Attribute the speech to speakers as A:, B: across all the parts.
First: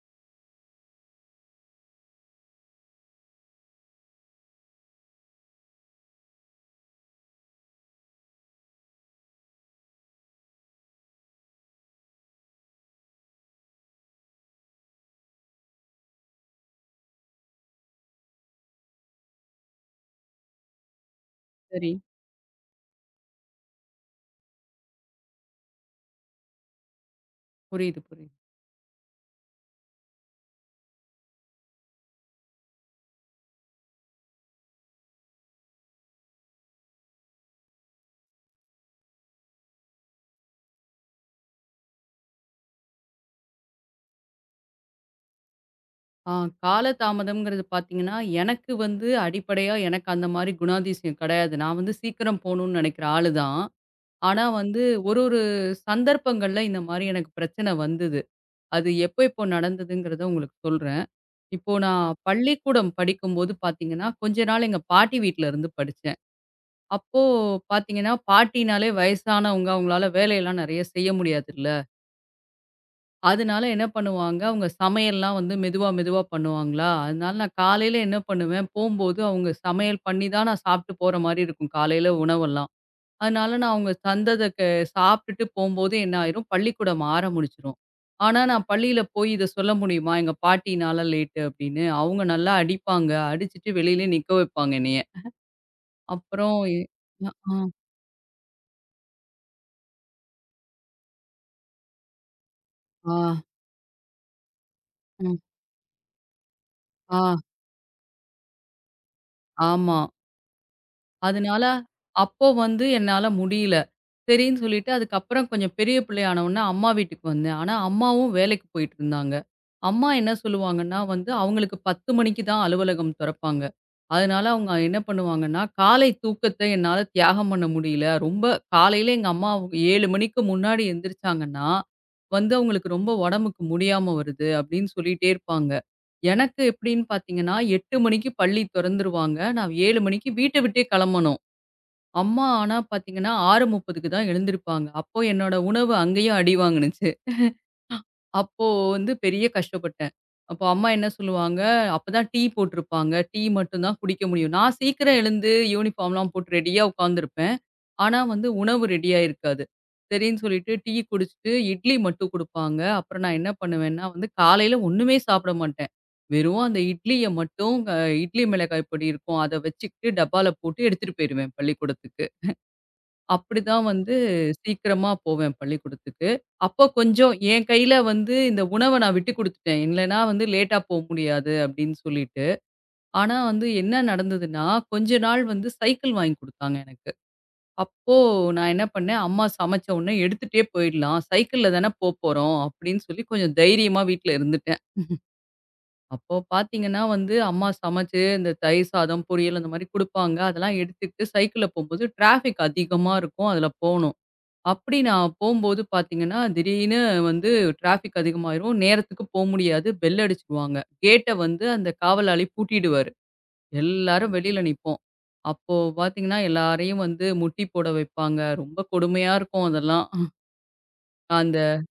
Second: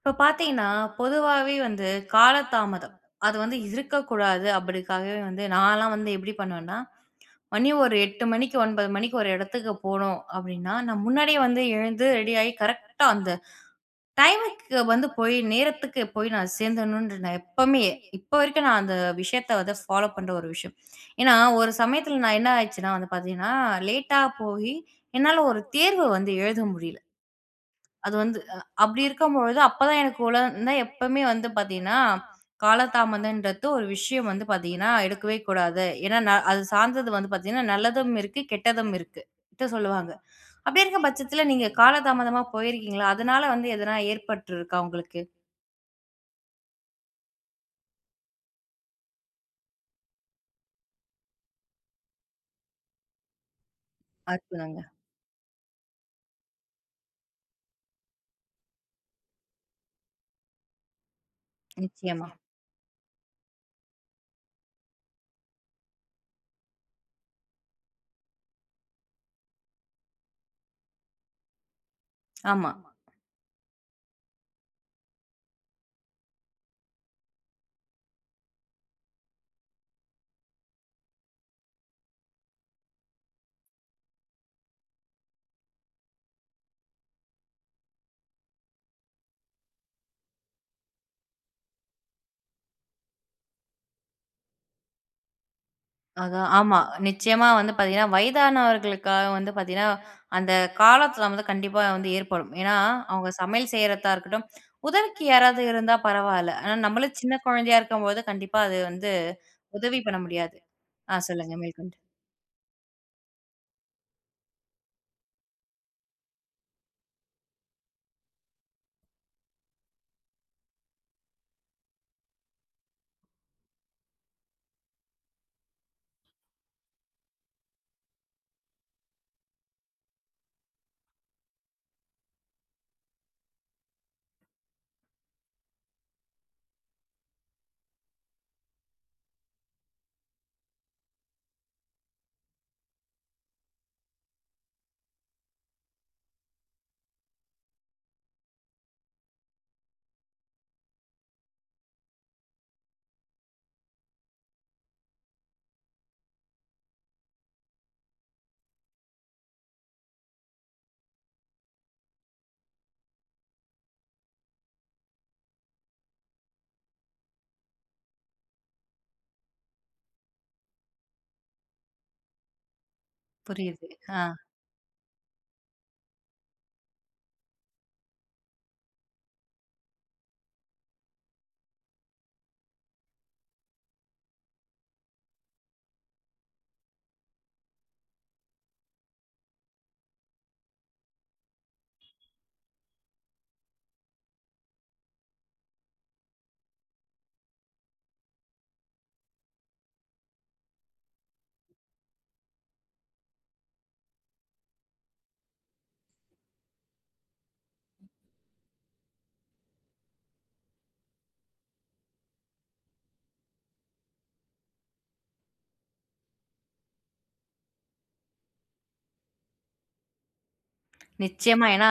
A: இப்ப பார்த்தீங்கன்னா, பொதுவாவே வந்து காலதாமதம். அது வந்து இருக்கக்கூடாது அப்படிக்காகவே வந்து நான்லாம் வந்து எப்படி பண்ணுவேன்னா, மணி ஒரு 8 மணிக்கு 9 மணிக்கு ஒரு இடத்துக்கு போணும் அப்படின்னா, நான் முன்னாடியே வந்து எழுந்து ரெடியாயி கரெக்ட்டா அந்த டைமுக்கு வந்து போய் நேரத்துக்கு போய் நான் சேர்ந்தணும்ன்ற நான் எப்பவுமே இப்போ வரைக்கும் நான் அந்த விஷயத்த வந்து ஃபாலோ பண்ற ஒரு விஷயம். ஏன்னா, ஒரு
B: சரி.
A: சமயத்துல நான் என்ன ஆயிடுச்சுன்னா வந்து பார்த்தீங்கன்னா, லேட்டா போயி என்னால ஒரு தேர்வு வந்து எழுத முடியல.
B: புரியுது,
A: அது
B: புரியுது.
A: வந்து அப்படி இருக்கும்பொழுது அப்பதான் எனக்கு குழந்தை எப்பவுமே வந்து பார்த்தீங்கன்னா, காலதாமதம்ன்றது ஒரு விஷயம் வந்து பார்த்தீங்கன்னா, எடுக்கவே கூடாது. ஏன்னா, அது சார்ந்தது வந்து பார்த்தீங்கன்னா, நல்லதும் இருக்கு, கெட்டதும் இருக்கு ட்டு சொல்லுவாங்க. அப்படி இருக்க பட்சத்தில நீங்க காலதாமதமா போயிருக்கீங்களா? அதனால வந்து எதனா ஏற்பட்டுருக்கா உங்களுக்கு?
B: ஆ கால தாமதம்ங்கிறது பார்த்தீங்கன்னா, எனக்கு வந்து அடிப்படையா எனக்கு அந்த மாரி குணாதிசயம் கிடையாது. நான் வந்து சீக்கிரம் போணும்னு நினைக்கிற ஆளு தான். ஆனா
A: அற்புதங்க.
B: வந்து ஒரு ஒரு சந்தர்ப்பங்கள்ல இந்த மாரி எனக்கு பிரச்சனை வந்தது. அது எப்போ எப்போ நடந்ததுங்கிறத உங்களுக்கு சொல்றேன். இப்போ நான்
A: நிச்சயமா.
B: பள்ளிக்கூடம் படிக்கும்போது பார்த்தீங்கன்னா, கொஞ்ச நாள் எங்க பாட்டி வீட்ல இருந்து படிச்சேன். அப்போ பார்த்தீங்கன்னா, பாட்டினாலே வயசானவங்க, அவங்களால வேலையெல்லாம் நெறைய செய்ய முடியாதுல்ல.
A: ஆமா.
B: அதனால என்ன பண்ணுவாங்க, அவங்க சமையல்லாம் வந்து மெதுவா, மெதுவா பண்ணுவாங்களா, அதனால நான் காலையில என்ன பண்ணுவேன், போம்போது அவங்க சமையல் பண்ணி தான் நான் சாப்பிட்டு போற மாரி இருக்கும், காலையில உணவெல்லாம். அதனால நான் அவங்க தந்தத சாப்பிட்டுட்டு போம்போது என்ன ஆயிரும், பள்ளிக்கூடம் ஆற முடிச்சுரும். ஆனா, நான் பள்ளியில போய் இத சொல்ல முடியுமா, "எங்க பாட்டினால லேட்டு" அப்படின்னு. அவங்க நல்லா அடிப்பாங்க, அடிச்சுட்டு வெளியிலே நிக்க வைப்பாங்க என்னைய.
A: அதான்.
B: அப்புறம்
A: ஆமா.
B: அ,
A: நிச்சயமா
B: ஆ,
A: வந்து பார்த்தீங்கன்னா, வயதானவர்களுக்காக வந்து பார்த்தீங்கன்னா, அந்த காலத்துல வந்து கண்டிப்பா வந்து ஏற்படும். ஏன்னா,
B: ஆ,
A: அவங்க சமையல் செய்றதா இருக்கட்டும், உதவிக்கு
B: ம்,
A: யாராவது இருந்தா பரவால்ல. ஆனா, நம்மளே
B: ஆ,
A: சின்ன குழந்தையா இருக்கும்போது, கண்டிப்பா அது வந்து
B: ஆமா.
A: உதவி பண்ண முடியாது. ஆ சொல்லுங்க
B: அதனால,
A: மேற்கொண்டு.
B: அப்போ வந்து என்னால முடியல. சரின்னு சொல்லிட்டு அதுக்கப்புறம் கொஞ்சம் பெரிய பிள்ளை ஆன உடனே அம்மா வீட்டுக்கு வந்தேன். ஆனா, அம்மாவும் வேலைக்கு போயிட்டு இருந்தாங்க. அம்மா என்ன சொல்லுவாங்கன்னா வந்து, அவங்களுக்கு 10 மணிக்கு தான் அலுவலகம் தொறப்பாங்க. அதனால அவங்க என்ன பண்ணுவாங்கன்னா, காலை தூக்கத்த என்னால தியாகம் பண்ண முடியல. ரொம்ப காலையில எங்க அம்மா 7 மணிக்கு முன்னாடி எந்திரிச்சாங்கன்னா, வந்து அவங்களுக்கு ரொம்ப உடம்புக்கு முடியாம வருது அப்படின்னு சொல்லிட்டே இருப்பாங்க. எனக்கு எப்படின்னு பார்த்தீங்கன்னா, 8 மணிக்கு பள்ளி தொறந்துருவாங்க. நான் 7 மணிக்கு வீட்ட விட்டே கிளம்பணும். அம்மா ஆனா பாத்தீங்கன்னா 6:30க்கு தான் எழுந்திருப்பாங்க. அப்போ என்னோட உணவு அங்கேயும் அடி வாங்குனுச்சு. அப்போ வந்து பெரிய கஷ்டப்பட்டேன். அப்போ அம்மா என்ன சொல்லுவாங்க, அப்பதான் டீ போட்டிருப்பாங்க. டீ மட்டும் தான் குடிக்க முடியும். நான் சீக்கிரம் எழுந்து யூனிஃபார்ம்லாம் போட்டு ரெடியா உட்காந்துருப்பேன். ஆனா வந்து உணவு ரெடியா இருக்காது. சரின்னு சொல்லிட்டு டீ குடிச்சிட்டு இட்லி மட்டும் குடுப்பாங்க. அப்புறம் நான் என்ன பண்ணுவேன்னா வந்து காலையில ஒண்ணுமே சாப்பிட மாட்டேன். வெறும் அந்த இட்லிய மட்டும் இட்லி மிளகாய் பொடி இருக்கும். அத வச்சுக்கிட்டு டப்பால போட்டு எடுத்துட்டு போயிருவேன் பள்ளிக்கூடத்துக்கு. அப்படிதான்
A: புரியுது.
B: வந்து
A: ஆ.
B: சீக்கிரமா போவேன் பள்ளிக்கூடத்துக்கு. அப்போ கொஞ்சம் என் கையில வந்து இந்த உணவ நான் விட்டுக் குடுத்துட்டேன். இல்லன்னா வந்து லேட்டா போ முடியாது அப்படின்னு சொல்லிட்டு. ஆனா வந்து என்ன நடந்ததுன்னா, கொஞ்ச நாள் வந்து சைக்கிள் வாங்கி குடுத்தாங்க எனக்கு. அப்போ நான் என்ன பண்ணேன், அம்மா சமைச்ச உடனே எடுத்துட்டே போயிடலாம். சைக்கிள்ல தானே போப்போறோம் அப்படின்னு சொல்லி கொஞ்சம் தைரியமா வீட்ல இருந்துட்டேன். அப்போ பார்த்தீங்கன்னா வந்து அம்மா சமைச்சு இந்த தயிர் சாதம், பொரியல் அந்த மாரி குடுப்பாங்க. அதெல்லாம் எடுத்துக்கிட்டு சைக்கிள்ல போம்போது டிராஃபிக் அதிகமா இருக்கும். அதுல போணும். அப்படி நான் போம்போது பார்த்தீங்கன்னா, திடீர்னு வந்து டிராஃபிக் அதிகமாயிரும். நேரத்துக்கு போ முடியாது. பெல் அடிச்சுருவாங்க. கேட்ட வந்து அந்த காவலாளி பூட்டிடுவாரு. எல்லாரும் வெளியில நிப்போம். அப்போ பார்த்தீங்கன்னா, எல்லாரையும் வந்து முட்டி போட வைப்பாங்க. ரொம்ப கொடுமையா இருக்கும் அதெல்லாம். அந்த
A: நிச்சயமா. ஏன்னா,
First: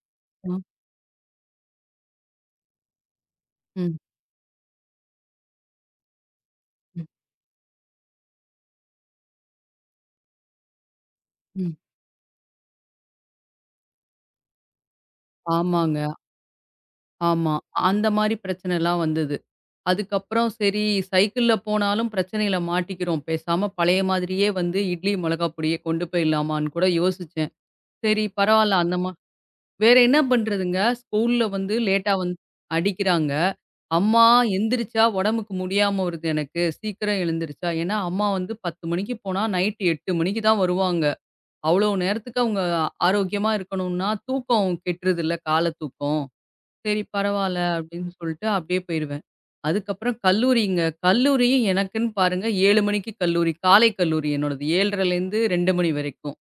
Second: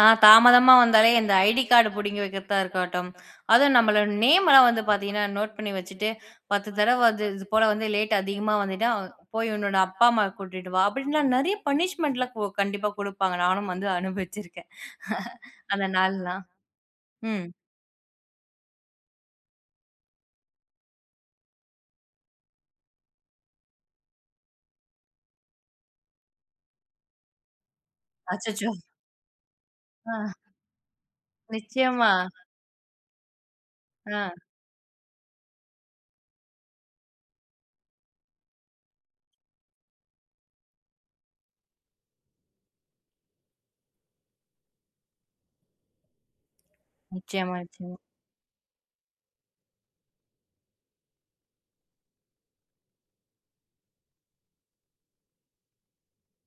B: ம்,
A: தாமதமா வந்தாலே இந்த ஐடி கார்டு புடுங்கி வைக்கிறதா இருக்கட்டும், அதுவும்
B: ம்,
A: நம்மளோட நேம்லாம் வந்து பார்த்தீங்கன்னா, நோட் பண்ணி வச்சுட்டு 10 தடவ
B: ம்,
A: வந்து இது போல வந்து லேட் அதிகமா வந்துட்டா, "போய் உன்னோட அப்பா அம்மாவ கூட்டிட்டு வா" அப்படின்லாம் நெறைய
B: ம்.
A: பனிஷ்மென்ட்லாம் கண்டிப்பா குடுப்பாங்க. நானும் வந்து அனுபவிச்சிருக்கேன். அந்த
B: ஆமாங்க.
A: நாள்லாம். ம்.
B: ஆமா. அந்த மாரி பிரச்சனைலாம் வந்தது. அதுக்கப்புறம் சரி சைக்கிள்ல போனாலும் பிரச்சனையில மாட்டிக்கிறோம். பேசாம பழைய மாதிரியே வந்து இட்லி, மிளகா பொடிய கொண்டு போயிடலாமான்னு கூட யோசிச்சேன். சரி
A: அச்சச்சோ!
B: பரவால்ல அந்த மா வேற
A: ஆ
B: என்ன பண்றதுங்க? ஸ்கூல்ல வந்து
A: நிச்சயமா.
B: லேட்டா வந்து அடிக்கிறாங்க.
A: ஆ
B: அம்மா எந்திரிச்சா உடம்புக்கு முடியாம வருது எனக்கு. சீக்கிரம் எழுந்திரிச்சா. ஏன்னா அம்மா வந்து 10:00 மணிக்கு போனா நைட் 8:00 மணிக்கு தான் வருவாங்க. அவ்வளோ நேரத்துக்கு அவங்க ஆரோக்கியமா இருக்கணும்னா, தூக்கம் கெட்டுருதுல்ல கால தூக்கம். சரி பரவால்ல
A: நிச்சயமா.
B: அப்படின்னு சொல்லிட்டு அப்படியே போயிருவேன். அதுக்கப்புறம் கல்லூரிங்க. கல்லூரியும் எனக்குன்னு பாருங்க 7:00 மணிக்கு கல்லூரி. காலை கல்லூரி என்னோடது. 7:30லேருந்து 2:00 மணி வரைக்கும்.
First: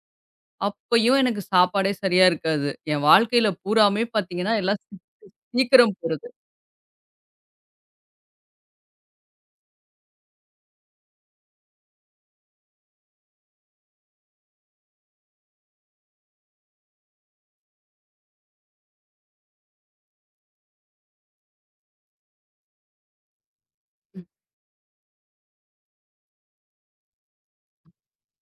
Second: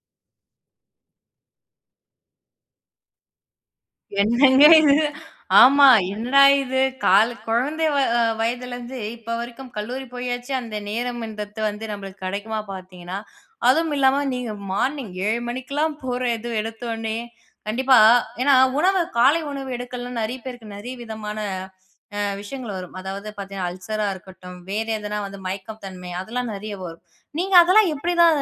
B: அப்பயும் எனக்கு சாப்பாடே சரியா இருக்காது. என் வாழ்க்கையில பூராமே பார்த்தீங்கன்னா,
A: என்னங்க
B: எல்லாம்
A: இது? ஆமா.
B: சீக்கிரம் போறது.
A: என்னடா இது? கால் குழந்தை வ அ வயதிலேருந்து இப்ப வரைக்கும் கல்லூரி போயாச்சு, அந்த நேரம்ன்றது வந்து நம்மளுக்கு கிடைக்குமா பார்த்தீங்கன்னா, அதுவும் இல்லாம நீங்க மார்னிங் 7 மணிக்கெல்லாம் போற இது எடுத்தோனே, கண்டிப்பா ஏன்னா உணவு காலை உணவு எடுக்கலன்னா நெறைய பேருக்கு நெறைய விதமான விஷயங்கள் வரும். அதாவது பார்த்தீங்கன்னா, அல்சரா இருக்கட்டும், வேற எதனா வந்து மயக்கம் தன்மை அதெல்லாம் நெறைய வரும். நீங்க அதெல்லாம் எப்படி தான்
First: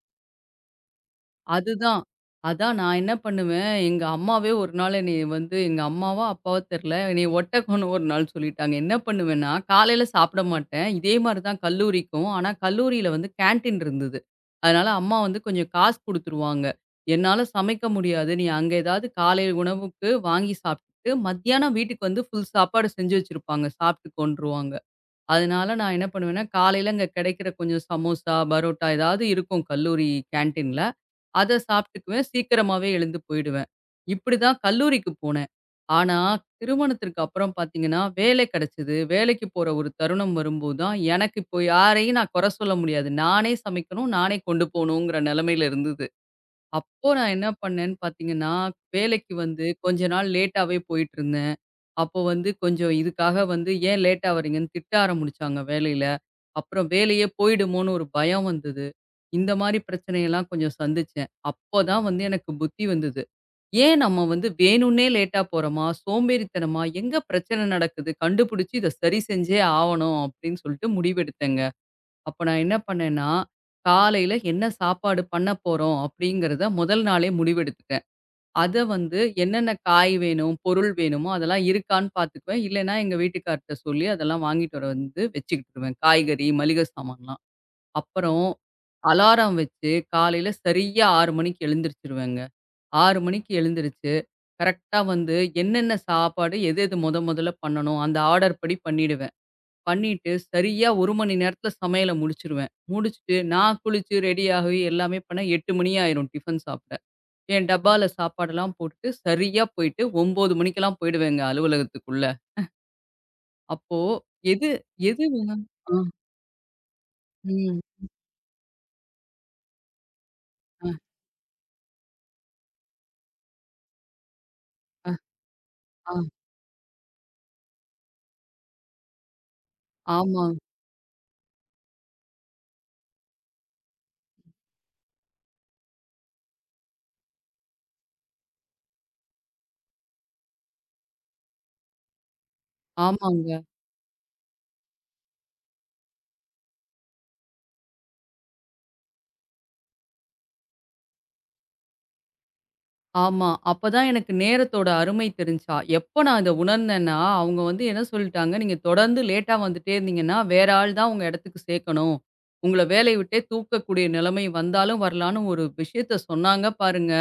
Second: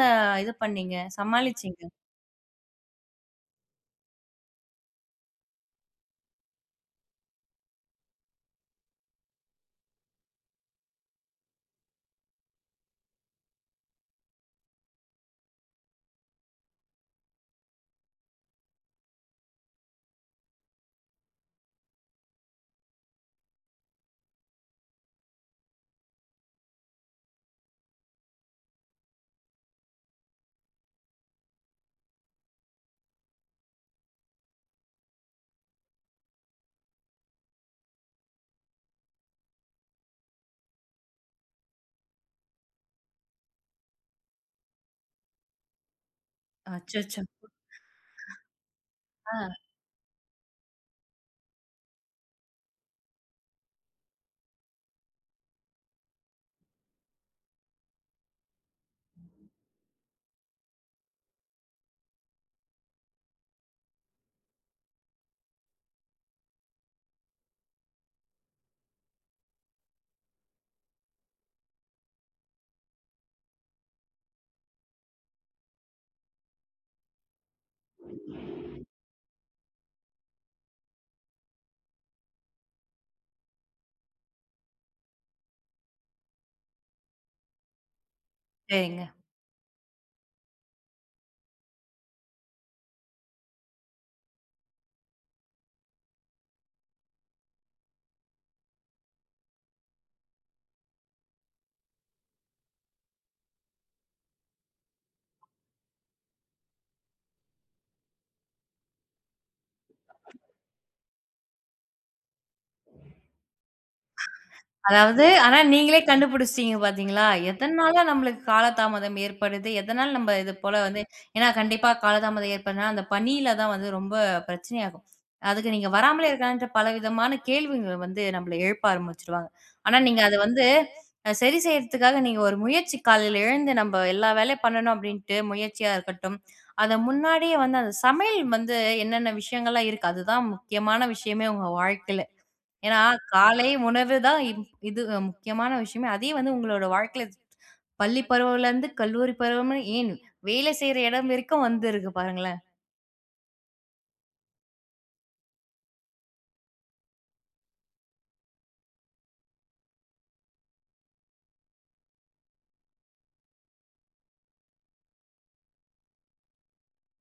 A: இது பண்ணீங்க? சமாளிச்சீங்க?
B: அதுதான். அதான் நான் என்ன பண்ணுவேன், எங்க அம்மாவே ஒரு நாள் என்னைய வந்து எங்க அம்மாவோ, அப்பாவோ தெர்ல. என்னைய ஒட்டக்கோன்னு ஒரு நாள் சொல்லிட்டாங்க. என்ன பண்ணுவேன்னா, காலையில சாப்பிட மாட்டேன். இதே மாரி தான் கல்லூரிக்கும். ஆனா கல்லூரியில வந்து கேன்டீன் இருந்தது. அதனால அம்மா வந்து கொஞ்சம் காசு குடுத்துருவாங்க. "என்னால சமைக்க முடியாது. நீ அங்க ஏதாவது காலை உணவுக்கு வாங்கி சாப்ட்டுட்டு, மத்தியானம் வீட்டுக்கு வந்து ஃபுல் சாப்பாடு செஞ்சு வச்சிருப்பாங்க. சாப்ட்டுக்கோன்ருவாங்க." அதனால நான் என்ன பண்ணுவேன்னா, காலையில அங்க கிடைக்கிற கொஞ்சம் சமோசா, பரோட்டா ஏதாவது இருக்கும் கல்லூரி கேன்டீன்ல. அத சாப்பிட்டுக்குவேன். சீக்கிரமாவே எழுந்து போயிடுவேன். இப்படிதான் கல்லூரிக்கு போனேன். ஆனா, திருமணத்திற்கு அப்புறம் பார்த்தீங்கன்னா, வேலை கிடைச்சது. வேலைக்கு போற ஒரு தருணம் வரும்போது தான், எனக்கு இப்போ யாரையும் நான் குறை சொல்ல முடியாது. நானே சமைக்கணும், நானே கொண்டு போணுங்கிற நிலைமையில இருந்தது. அப்போ
A: அச்சச்சோ!
B: நான் என்ன பண்ணேன்னு பார்த்தீங்கன்னா, வேலைக்கு
A: ஆ
B: வந்து கொஞ்ச நாள் லேட்டாவே போயிட்டுருந்தேன். அப்போ வந்து கொஞ்சம் இதுக்காக வந்து ஏன் லேட்டா வரீங்கன்னு திட்ட ஆரம்பிச்சாங்க வேலையில. அப்புறம் வேலையே போயிடுமோன்னு ஒரு பயம் வந்தது. இந்த மாரி பிரச்சனையெல்லாம் கொஞ்சம் சந்திச்சேன். அப்போ தான் வந்து எனக்கு புத்தி வந்தது. ஏன் நம்ம வந்து வேணும்னே லேட்டா போறோமா? சோம்பேறித்தனமா? எங்க பிரச்சனை நடக்குது? கண்டுபிடிச்சு இத சரி செஞ்சே ஆவணும் அப்படின்னு சொல்லிட்டு முடிவெடுத்தேங்க. அப்ப நான் என்ன பண்ணேன்னா, காலையில என்ன சாப்பாடு பண்ண போறோம் அப்படிங்கிறத முதல் நாளே முடிவெடுத்துட்டேன். அத வந்து என்னென்ன காய் வேணும், பொருள் வேணுமோ அதெல்லாம் இருக்கான்னு பார்த்துக்குவேன். இல்லன்னா, எங்க வீட்டுக்கார்ட்ட சொல்லி அதெல்லாம் வாங்கிட்டு வர வந்து வச்சுக்கிட்டுருவேன். காய்கறி, மளிகை சாமான்லாம். அப்புறம்
A: சரிங்க.
B: அலாரம் வச்சு காலையில சரியா 6 மணிக்கு எழுந்திரிச்சுருவேங்க. 6 மணிக்கு எழுந்திரிச்சு, கரெக்ட்டா வந்து என்னென்ன சாப்பாடு, எது எது மொதல்ல பண்ணணும், அந்த ஆர்டர் படி பண்ணிடுவேன். பண்ணிட்டு சரியா 1 மணி நேரத்தில சமையல முடிச்சுருவேன். முடிச்சுட்டு நான் குளிச்சு ரெடி ஆகி எல்லாமே பண்ண 8 மணி ஆயிரும் டிஃபன் சாப்பிட. என் டப்பால சாப்பாடெல்லாம் போட்டுட்டு, சரியா போயிட்டு 9:00 மணிக்கெல்லாம் போயிடுவேங்க அலுவலகத்துக்குள்ள. அப்போ எது எது
A: அதாவது
B: வேணா
A: ஆனா
B: ஆ,
A: நீங்களே கண்டுபிடிச்சிட்டீங்க பார்த்தீங்களா?
B: ம்.
A: எதனால நம்மளுக்கு காலதாமதம் ஏற்படுது? எதனால நம்ம இது போல
B: அ,
A: வந்து ஏன்னா கண்டிப்பா காலதாமதம் ஏற்படுதுனா, அந்த பணியில தான் வந்து ரொம்ப பிரச்சனையாகும்.
B: அ,
A: அதுக்கு நீங்க
B: ஆ.
A: வராமலே இருக்கலான்ட்டு பலவிதமான கேள்விங்க வந்து நம்மள எழுப்ப ஆரம்பிச்சுருவாங்க. ஆனா நீங்க அத
B: ஆமா,
A: வந்து சரி செய்யறதுக்காக நீங்க ஒரு முயற்சி காலையில எழுந்து நம்ம எல்லா வேலையும் பண்ணணும் அப்டின்ட்டு முயற்சியா இருக்கட்டும். அத முன்னாடியே வந்து அந்த சமையல் வந்து என்னென்ன விஷயங்கள்லாம் இருக்கு? அதுதான் முக்கியமான விஷயமே உங்க வாழ்க்கையில. ஏன்னா,
B: ஆமாங்க.
A: காலை உணவு தான் இது முக்கியமான விஷயமே. அதே வந்து உங்களோட வாழ்க்கையில பள்ளி பருவம்லருந்து கல்லூரி பருவம்னு ஏன் வேலை செய்ற இடம் வரைக்கும் வந்திருக்கு பாருங்களேன்.
B: ஆமா. அப்பதான் எனக்கு நேரத்தோட அருமை தெரிஞ்சா. எப்ப நான் இத உணர்ந்தேன்னா, அவங்க வந்து என்ன சொல்லிட்டாங்க, "நீங்க தொடர்ந்து லேட்டா வந்துட்டே இருந்தீங்கன்னா, வேற ஆள் தான் உங்க இடத்துக்கு சேர்க்கணும். உங்கள வேலைய விட்டே தூக்கக்கூடிய நிலைமை வந்தாலும் வரலான்னு" ஒரு விஷயத்த சொன்னாங்க பாருங்க.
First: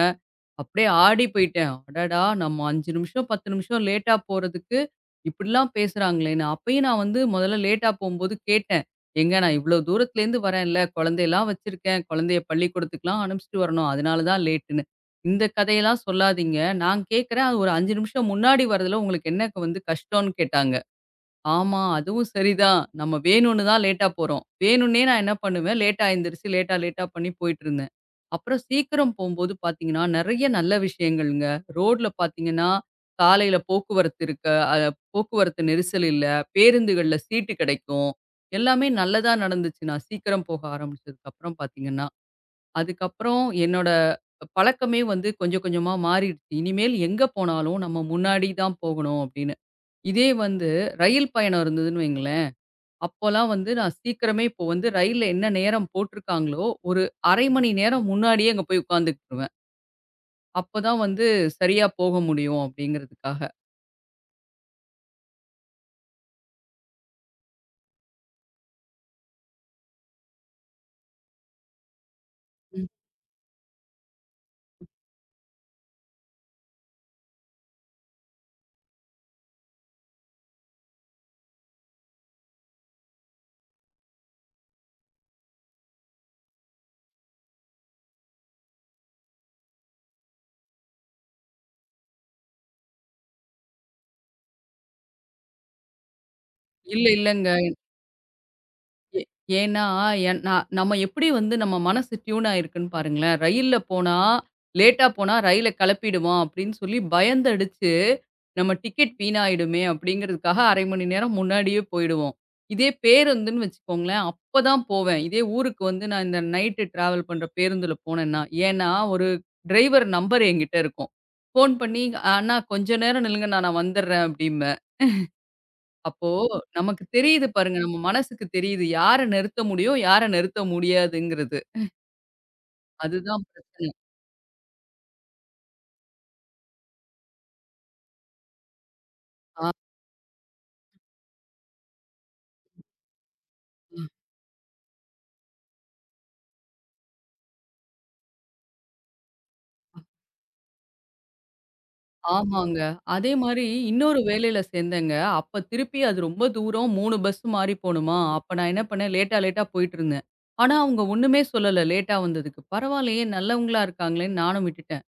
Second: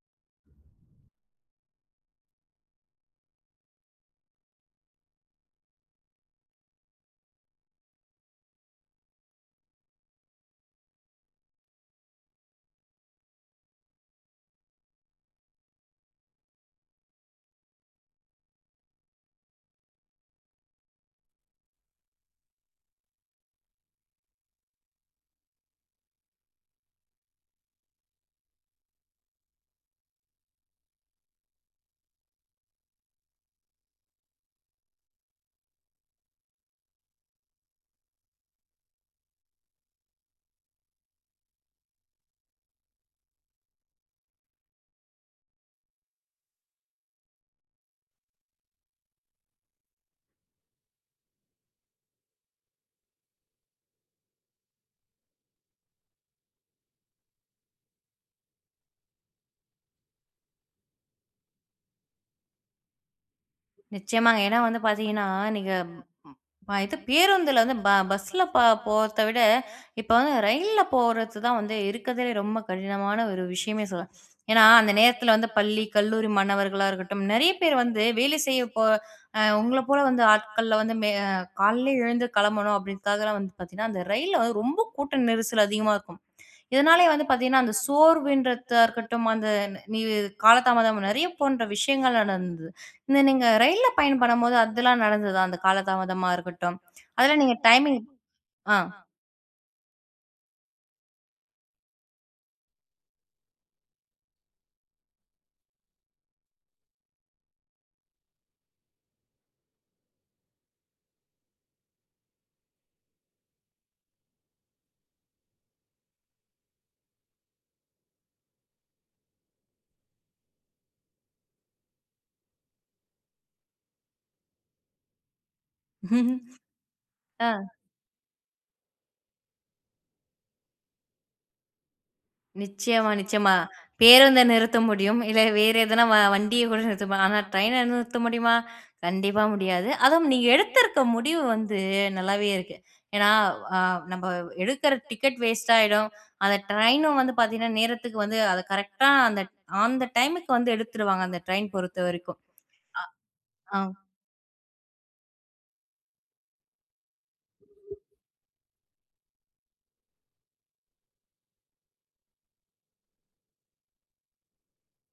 B: அப்படியே ஆடி போயிட்டேன். அடடா! நம்ம 5 நிமிஷம், 10 நிமிஷம் லேட்டா போறதுக்கு இப்படிலாம் பேசுறாங்களேன்னு. அப்பயும் நான் வந்து முதல்ல லேட்டா போம்போது கேட்டேன். "ஏங்க நான் இவ்ளோ தூரத்துலேருந்து வரேன்ல, குழந்தையெல்லாம் வச்சிருக்கேன். குழந்தைய பள்ளிக்கூடத்துக்குலாம் அனுப்பிச்சுட்டு வரணும். அதனால தான் லேட்டுன்னு." இந்த கதையெல்லாம் சொல்லாதீங்க. நான் கேட்குறேன். அது ஒரு 5 நிமிஷம் முன்னாடி வரதுல உங்களுக்கு என்ன வந்து கஷ்டம்ன்னு கேட்டாங்க. ஆமா. அதுவும் சரிதான். நம்ம வேணும்னு தான் லேட்டா போறோம். வேணும்னே நான் என்ன பண்ணுவேன், லேட்டா எந்திரிச்சு, லேட்டா லேட்டா பண்ணி போயிட்டுருந்தேன். அப்புறம் சீக்கிரம் போம்போது பார்த்தீங்கன்னா, நெறைய நல்ல விஷயங்கள்ங்க. ரோட்ல பார்த்தீங்கன்னா, காலையில போக்குவரத்து இருக்க அ போக்குவரத்து நெரிசல் இல்ல. பேருந்துகள்ல சீட்டு கிடைக்கும். எல்லாமே நல்லதா நடந்துச்சு. நான் சீக்கிரம் போக ஆரம்பிச்சதுக்கப்புறம் பார்த்தீங்கன்னா. அதுக்கப்புறம் என்னோட பழக்கமே வந்து கொஞ்சம் கொஞ்சமா மாறிடுச்சு. இனிமேல் எங்க போனாலும் நம்ம முன்னாடி தான் போகணும் அப்படின்னு. இதே வந்து ரயில் பயணம் இருந்ததுன்னு வைங்களேன், அப்போலாம் வந்து நான் சீக்கிரமே இப்போ வந்து ரயில்ல என்ன நேரம் போட்டிருக்காங்களோ, ஒரு 1/2 மணி நேரம் முன்னாடியே அங்க போய் உட்காந்துக்குருவேன். அப்பதான் வந்து சரியா போக முடியும் அப்படிங்கிறதுக்காக.
A: நிச்சயமாங்க. ஏன்னா வந்து பார்த்தீங்கன்னா, நீங்க ம், இது பேருந்துல வந்து பஸ்ல போறத விட, இப்ப வந்து ரயில்ல போறது தான் வந்து இருக்கதுலே ரொம்ப
B: ம்.
A: கடினமான ஒரு விஷயமே சொல்லலாம். ஏன்னா, அந்த நேரத்துல வந்து பள்ளி, கல்லூரி மாணவர்களா இருக்கட்டும், நெறைய பேர் வந்து வேலை செய்ய உங்கள போல வந்து ஆட்கள்ல வந்து காலையிலே எழுந்து கிளம்பணும் அப்படின்றதுக்காகலாம் வந்து பார்த்தீங்கன்னா, அந்த ரயில்ல வந்து ரொம்ப கூட்ட நெரிசல் அதிகமா இருக்கும். இதனாலயே வந்து பார்த்தீங்கன்னா, அந்த சோர்வுன்றதா இருக்கட்டும், அந்த நீ காலதாமதம் நெறைய போன்ற விஷயங்கள் நடந்தது. இந்த நீங்க ரயில்ல பயணம் பண்ணும்போது அதெல்லாம் நடந்ததா? அந்த காலதாமதமா இருக்கட்டும்.
B: இல்ல
A: அதெல்லாம்
B: இல்லங்க
A: நீங்க டைமிங் ஆ.
B: ஏ ஏன்னா, என் நான் நம்ம எப்படி வந்து நம்ம மனசு டியூன் ஆயிருக்குன்னு பாருங்களேன். ரயில்ல போனா, லேட்டா போனா ரயில கெளப்பிடுவான் அப்படின்னு சொல்லி பயந்தடிச்சு, நம்ம டிக்கெட் வீணாயிடுமே அப்படிங்கிறதுக்காக 1/2 மணி நேரம் முன்னாடியே போயிடுவோம். இதே பேருந்துன்னு வச்சுக்கோங்களேன், அப்பதான் போவேன். இதே ஊருக்கு வந்து நான் இந்த நைட்டு டிராவல் பண்ற பேருந்துல போனேன்னா, ஏன்னா ஒரு டிரைவர் நம்பர் என்கிட்ட இருக்கும். ஃபோன் பண்ணி, "அண்ணா கொஞ்ச நேரம் நில்லுங்கண்ணா நான் நான் வந்துடுறேன்" அப்படிம்பேன். அப்போ நமக்கு தெரியுது
A: ஆ.
B: பாருங்க. நம்ம மனசுக்கு தெரியுது. யார நிறுத்த முடியும், யார நிறுத்த முடியாதுங்கிறது.
A: நிச்சயமா,
B: அதுதான்
A: நிச்சயமா.
B: பிரச்சனை.
A: பேருந்த நிறுத்த முடியும். இல்ல வேற எதனா வண்டிய கூட நிறுத்த முடியும். ஆனா ட்ரெயின நிறுத்த முடியுமா? கண்டிப்பா
B: ஆ,
A: முடியாது. அதுவும் நீங்க எடுத்திருக்க முடிவு வந்து நல்லாவே இருக்கு. ஏன்னா, அ நம்ம எடுக்கிற டிக்கெட் வேஸ்ட் ஆயிடும். அந்த ட்ரெயினும் வந்து பார்த்தீங்கன்னா, நேரத்துக்கு வந்து அத கரெக்ட்டா அந்த ஆன் த டைமுக்கு வந்து எடுத்துருவாங்க, அந்த ட்ரெயின் பொறுத்தவரைக்கும்.
B: ஆமாங்க. அதே மாரி
A: ஆ.
B: இன்னொரு வேலையில சேர்ந்தேங்க. அப்ப திருப்பி அது ரொம்ப தூரம் 3 பஸ் மாறி போணுமா, அப்ப நான் என்ன பண்ணேன், லேட்டா லேட்டா போயிட்டுருந்தேன். ஆனா, அவங்க ஒண்ணுமே சொல்லல லேட்டா வந்ததுக்கு. பரவாயில்லையே நல்லவங்களா இருக்காங்களேன்னு நானும் விட்டுட்டேன்.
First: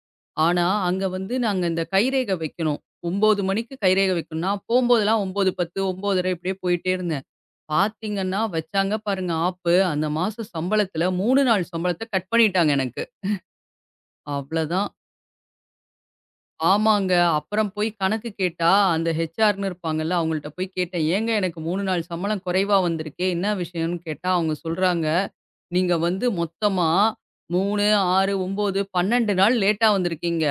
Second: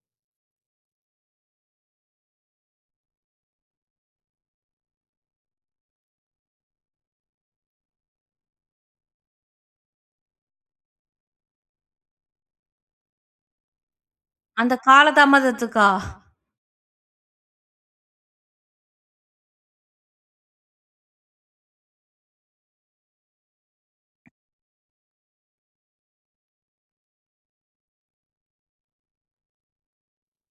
B: ஆனா, அங்க வந்து நாங்க இந்த கைரேகை வைக்கணும். 9 மணிக்கு கைரேகை வைக்கணும். நான் போம்போதெல்லாம் 9:10, 9:30 இப்படியே போயிட்டே இருந்தேன். பாத்தீங்கன்னா, வச்சாங்க பாருங்க ஆப்பு. அந்த மாசம் சம்பளத்துல 3 நாள் சம்பளத்த கட் பண்ணிட்டாங்க எனக்கு.
A: அந்த
B: அவ்ளதான்.
A: காலதாமதத்துக்கா?
B: ஆமாங்க. அப்புறம் போய் கணக்கு கேட்டா, அந்த ஹெச்ஆர்ன்னு இருப்பாங்கல்ல, அவங்கள்ட்ட போய் கேட்டேன். "ஏங்க எனக்கு 3 நாள் சம்பளம் குறைவா வந்திருக்கே, என்ன விஷயம்ன்னு?" கேட்டா, அவங்க சொல்றாங்க, "நீங்க வந்து மொத்தமா 3, 6, 9, 12 நாள் லேட்டா வந்திருக்கீங்க.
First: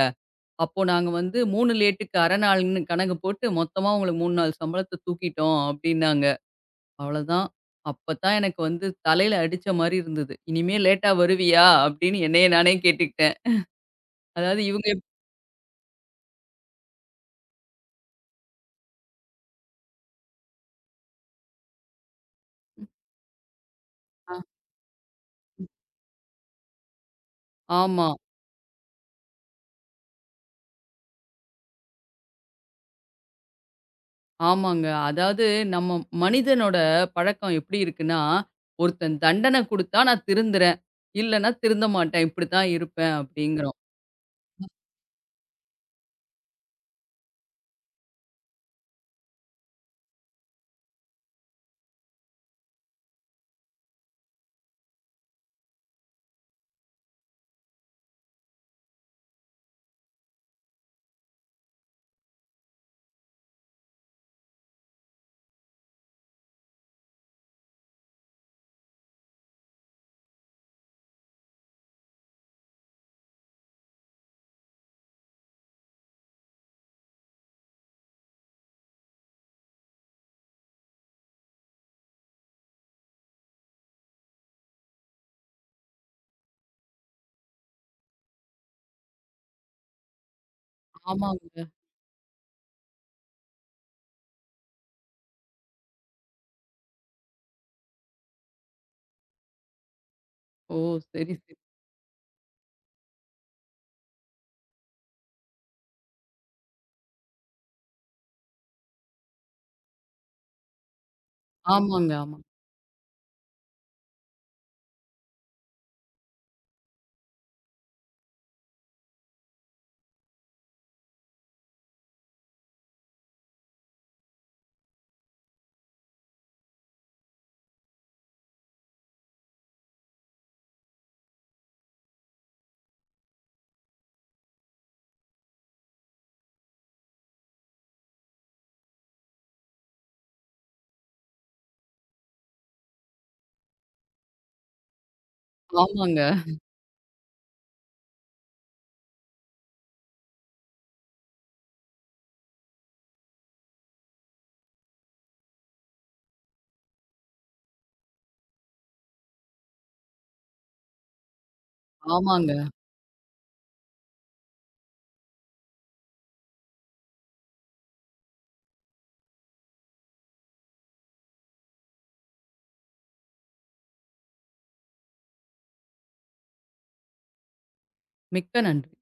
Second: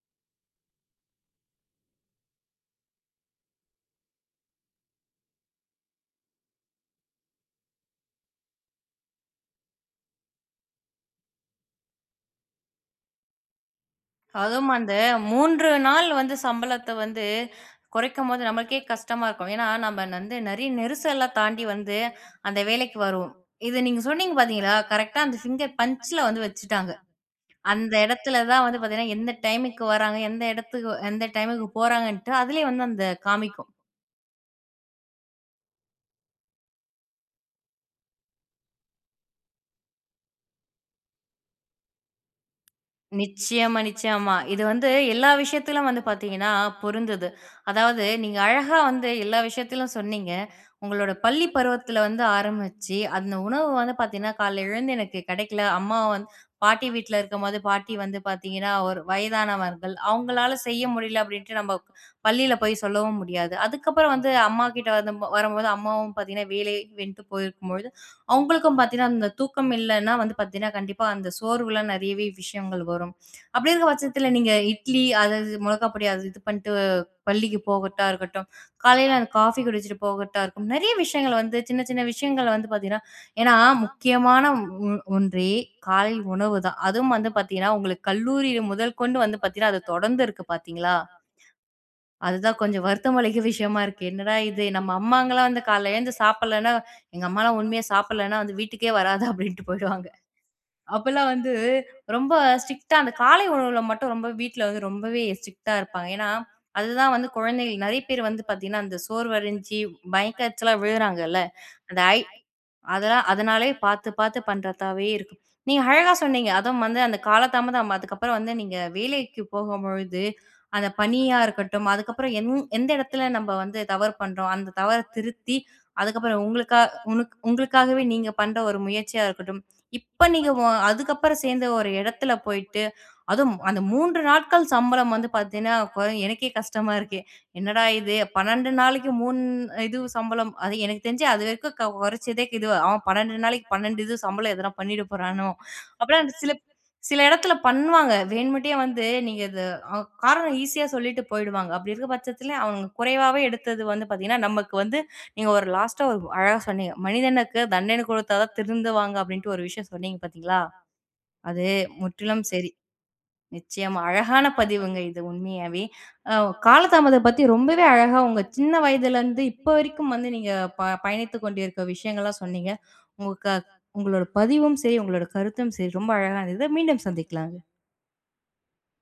B: அப்போ நாங்க வந்து 3 லேட்டுக்கு 1/2 நாள்ன்னு கணக்கு போட்டு, மொத்தமா உங்களுக்கு 3 நாள் சம்பளத்த தூக்கிட்டோம்" அப்டின்னாங்க. அவ்வளதான். அப்பதான் எனக்கு வந்து தலையில அடிச்ச மாரி இருந்தது. "இனிமே லேட்டா வருவியா?" அப்படின்னு என்னைய நானே கேட்டுக்கிட்டேன். அதாவது
A: அதுவும்
B: இவங்க
A: அந்த
B: எப்
A: 3 நாள் வந்து சம்பளத்த வந்து குறைக்கும்போது நம்மளுக்கே கஷ்டமா இருக்கும். ஏன்னா, நம்ம வந்து நெறைய நெரிசல்லாம் தாண்டி வந்து அந்த வேலைக்கு வருவோம். இது நீங்க சொன்னீங்க
B: அ
A: பார்த்தீங்களா? கரெக்ட்டா அந்த ஃபிங்கர் பஞ்ச்ல வந்து வச்சுட்டாங்க. அந்த
B: ஆமா,
A: இடத்துல தான் வந்து பார்த்தீங்கன்னா, எந்த டைமுக்கு வராங்க, எந்த இடத்துக்கு எந்த டைமுக்கு போறாங்கன்ட்டு, அதிலயே வந்து அந்த காமிக்கும்.
B: ஆமாங்க. அதாவது நம்ம மனிதனோட பழக்கம் எப்படி இருக்குன்னா, ஒருத்தன் தண்டனை குடுத்தா நான் திருந்துறேன். இல்லன்னா திருந்த மாட்டேன். இப்படித்தான் இருப்பேன் அப்படிங்கிறோம்.
A: நிச்சயமா, நிச்சயமா. இது வந்து எல்லா விஷயத்திலும் வந்து பார்த்தீங்கன்னா, பொருந்தது. அதாவது நீங்க அழகா வந்து எல்லா விஷயத்திலும் சொன்னீங்க. உங்களோட பள்ளி பருவத்தில வந்து ஆரம்பிச்சு, அந்த உணவு வந்து பார்த்தீங்கன்னா, காலைல எழுந்து எனக்கு கிடைக்கல. அம்மா வந்து பாட்டி வீட்ல இருக்கும்போது, பாட்டி வந்து பார்த்தீங்கன்னா, ஒரு வயதானவர்கள். அவங்களால செய்ய முடியல அப்படின்ட்டு நம்ம பள்ளியில போய் சொல்லவும் முடியாது. அதுக்கப்புறம் வந்து அம்மாகிட்ட வந்து வரும்போது, அம்மாவும் பார்த்தீங்கன்னா, வேலை வென்ட்டு போயிருக்கும்பொழுது அவங்களுக்கும் பார்த்தீங்கன்னா, அந்த தூக்கம் இல்லன்னா வந்து பார்த்தீங்கன்னா, கண்டிப்பா அந்த சோர்வுலாம் நெறையவே விஷயங்கள் வரும். அப்படி இருக்க பட்சத்தில நீங்க இட்லி அதாவது மொளகா பொடி அது இது பண்ணிட்டு பள்ளிக்கு போகட்டா இருக்கட்டும், காலையில அந்த காஃபி குடிச்சிட்டு போகட்டா இருக்கும். நெறைய விஷயங்கள் வந்து சின்ன சின்ன விஷயங்கள் வந்து பார்த்தீங்கன்னா, ஏன்னா முக்கியமான ஒ ஒன்றே காலை உணவு தான். அதுவும் வந்து பார்த்தீங்கன்னா, உங்களுக்கு கல்லூரி முதல் கொண்டு வந்து பார்த்தீங்கன்னா, அது தொடர்ந்து இருக்கு பார்த்தீங்களா?
B: ஆமாங்க.
A: அதுதான் கொஞ்சம் வருத்தம் அளிக்கும் விஷயமா இருக்கு. என்னடா இது நம்ம அம்மாங்கலாம் வந்து காலைல எழுந்து சாப்பிடலன்னா, எங்க அம்மாலாம் உண்மையா சாப்பிடலன்னா வந்து வீட்டுக்கே வராத அப்படின்ட்டு போயிடுவாங்க.
B: ஓ!
A: அப்பலாம்
B: சரி,
A: வந்து
B: சரி.
A: ரொம்ப ஸ்ட்ரிக்ட்டா அந்த காலை உணவுல மட்டும் ரொம்ப வீட்ல வந்து ரொம்பவே ஸ்ட்ரிக்ட்டா இருப்பாங்க. ஏன்னா, அதுதான் வந்து குழந்தைகள் நெறைய பேர் வந்து பாத்தீங்கன்னா, அந்த சோர்வடைஞ்சு மயக்க அடிச்சலாம் விழுறாங்கல்ல. அந்த
B: ஆமாங்க,
A: ஐ
B: ஆமா.
A: அதெல்லாம் அதனாலயே பார்த்து பார்த்து பண்றதாவே இருக்கும். நீங்க அழகா சொன்னீங்க. அதுவும் வந்து அந்த காலதாமதம் அதுக்கப்புறம் வந்து நீங்க வேலைக்கு போகும்பொழுது, அந்த பணியா இருக்கட்டும், அதுக்கப்புறம் எந்த இடத்துல நம்ம வந்து தவறு பண்றோம், அந்த தவற திருத்தி, அதுக்கப்புறம் உங்களுக்காகவே நீங்க பண்ற ஒரு முயற்சியா இருக்கட்டும். இப்ப நீங்க அதுக்கப்புறம் சேர்ந்த ஒரு இடத்துல போயிட்டு, அதுவும் அந்த 3 நாட்கள் சம்பளம் வந்து பார்த்தீங்கன்னா, எனக்கே கஷ்டமா இருக்கு. என்னடா இது 12 நாளைக்கு 3 இது சம்பளம். அது எனக்கு தெரிஞ்சு அதுவரைக்கும் குறைச்சதே இது. அவன் 12 நாளைக்கு 12 இது சம்பளம் எதனா பண்ணிட போறானோ!
B: ஆமாங்க,
A: அப்பலாம் சில சில இடத்துல பண்ணுவாங்க. வேணும்ட்டே வந்து நீங்க இது அ காரணம் ஈஸியா சொல்லிட்டு போயிடுவாங்க. அப்படி இருக்க பட்சத்தில அவங்க குறைவாவே எடுத்தது வந்து பார்த்தீங்கன்னா, நமக்கு வந்து நீங்க ஒரு லாஸ்ட்டா ஒரு அழகா சொன்னீங்க. "மனிதனுக்கு தண்டனை கொடுத்தா தான் திருந்துவாங்க" அப்படின்ட்டு ஒரு விஷயம் சொன்னீங்க பார்த்தீங்களா? அது முற்றிலும்
B: ஆமாங்க.
A: சரி. நிச்சயமா. அழகான பதிவுங்க இது உண்மையாவே. அ காலதாமதம் பத்தி ரொம்பவே அழகா உங்க சின்ன வயதிலருந்து இப்ப வரைக்கும் வந்து நீங்க பயணித்துக் கொண்டிருக்க விஷயங்கள்லாம் சொன்னீங்க. உங்க க உங்களோட பதிவும் சரி, உங்களோட கருத்தும் சரி ரொம்ப அழகா இருந்தது. மீண்டும் சந்திக்கலாங்க.
B: மிக்க நன்றி.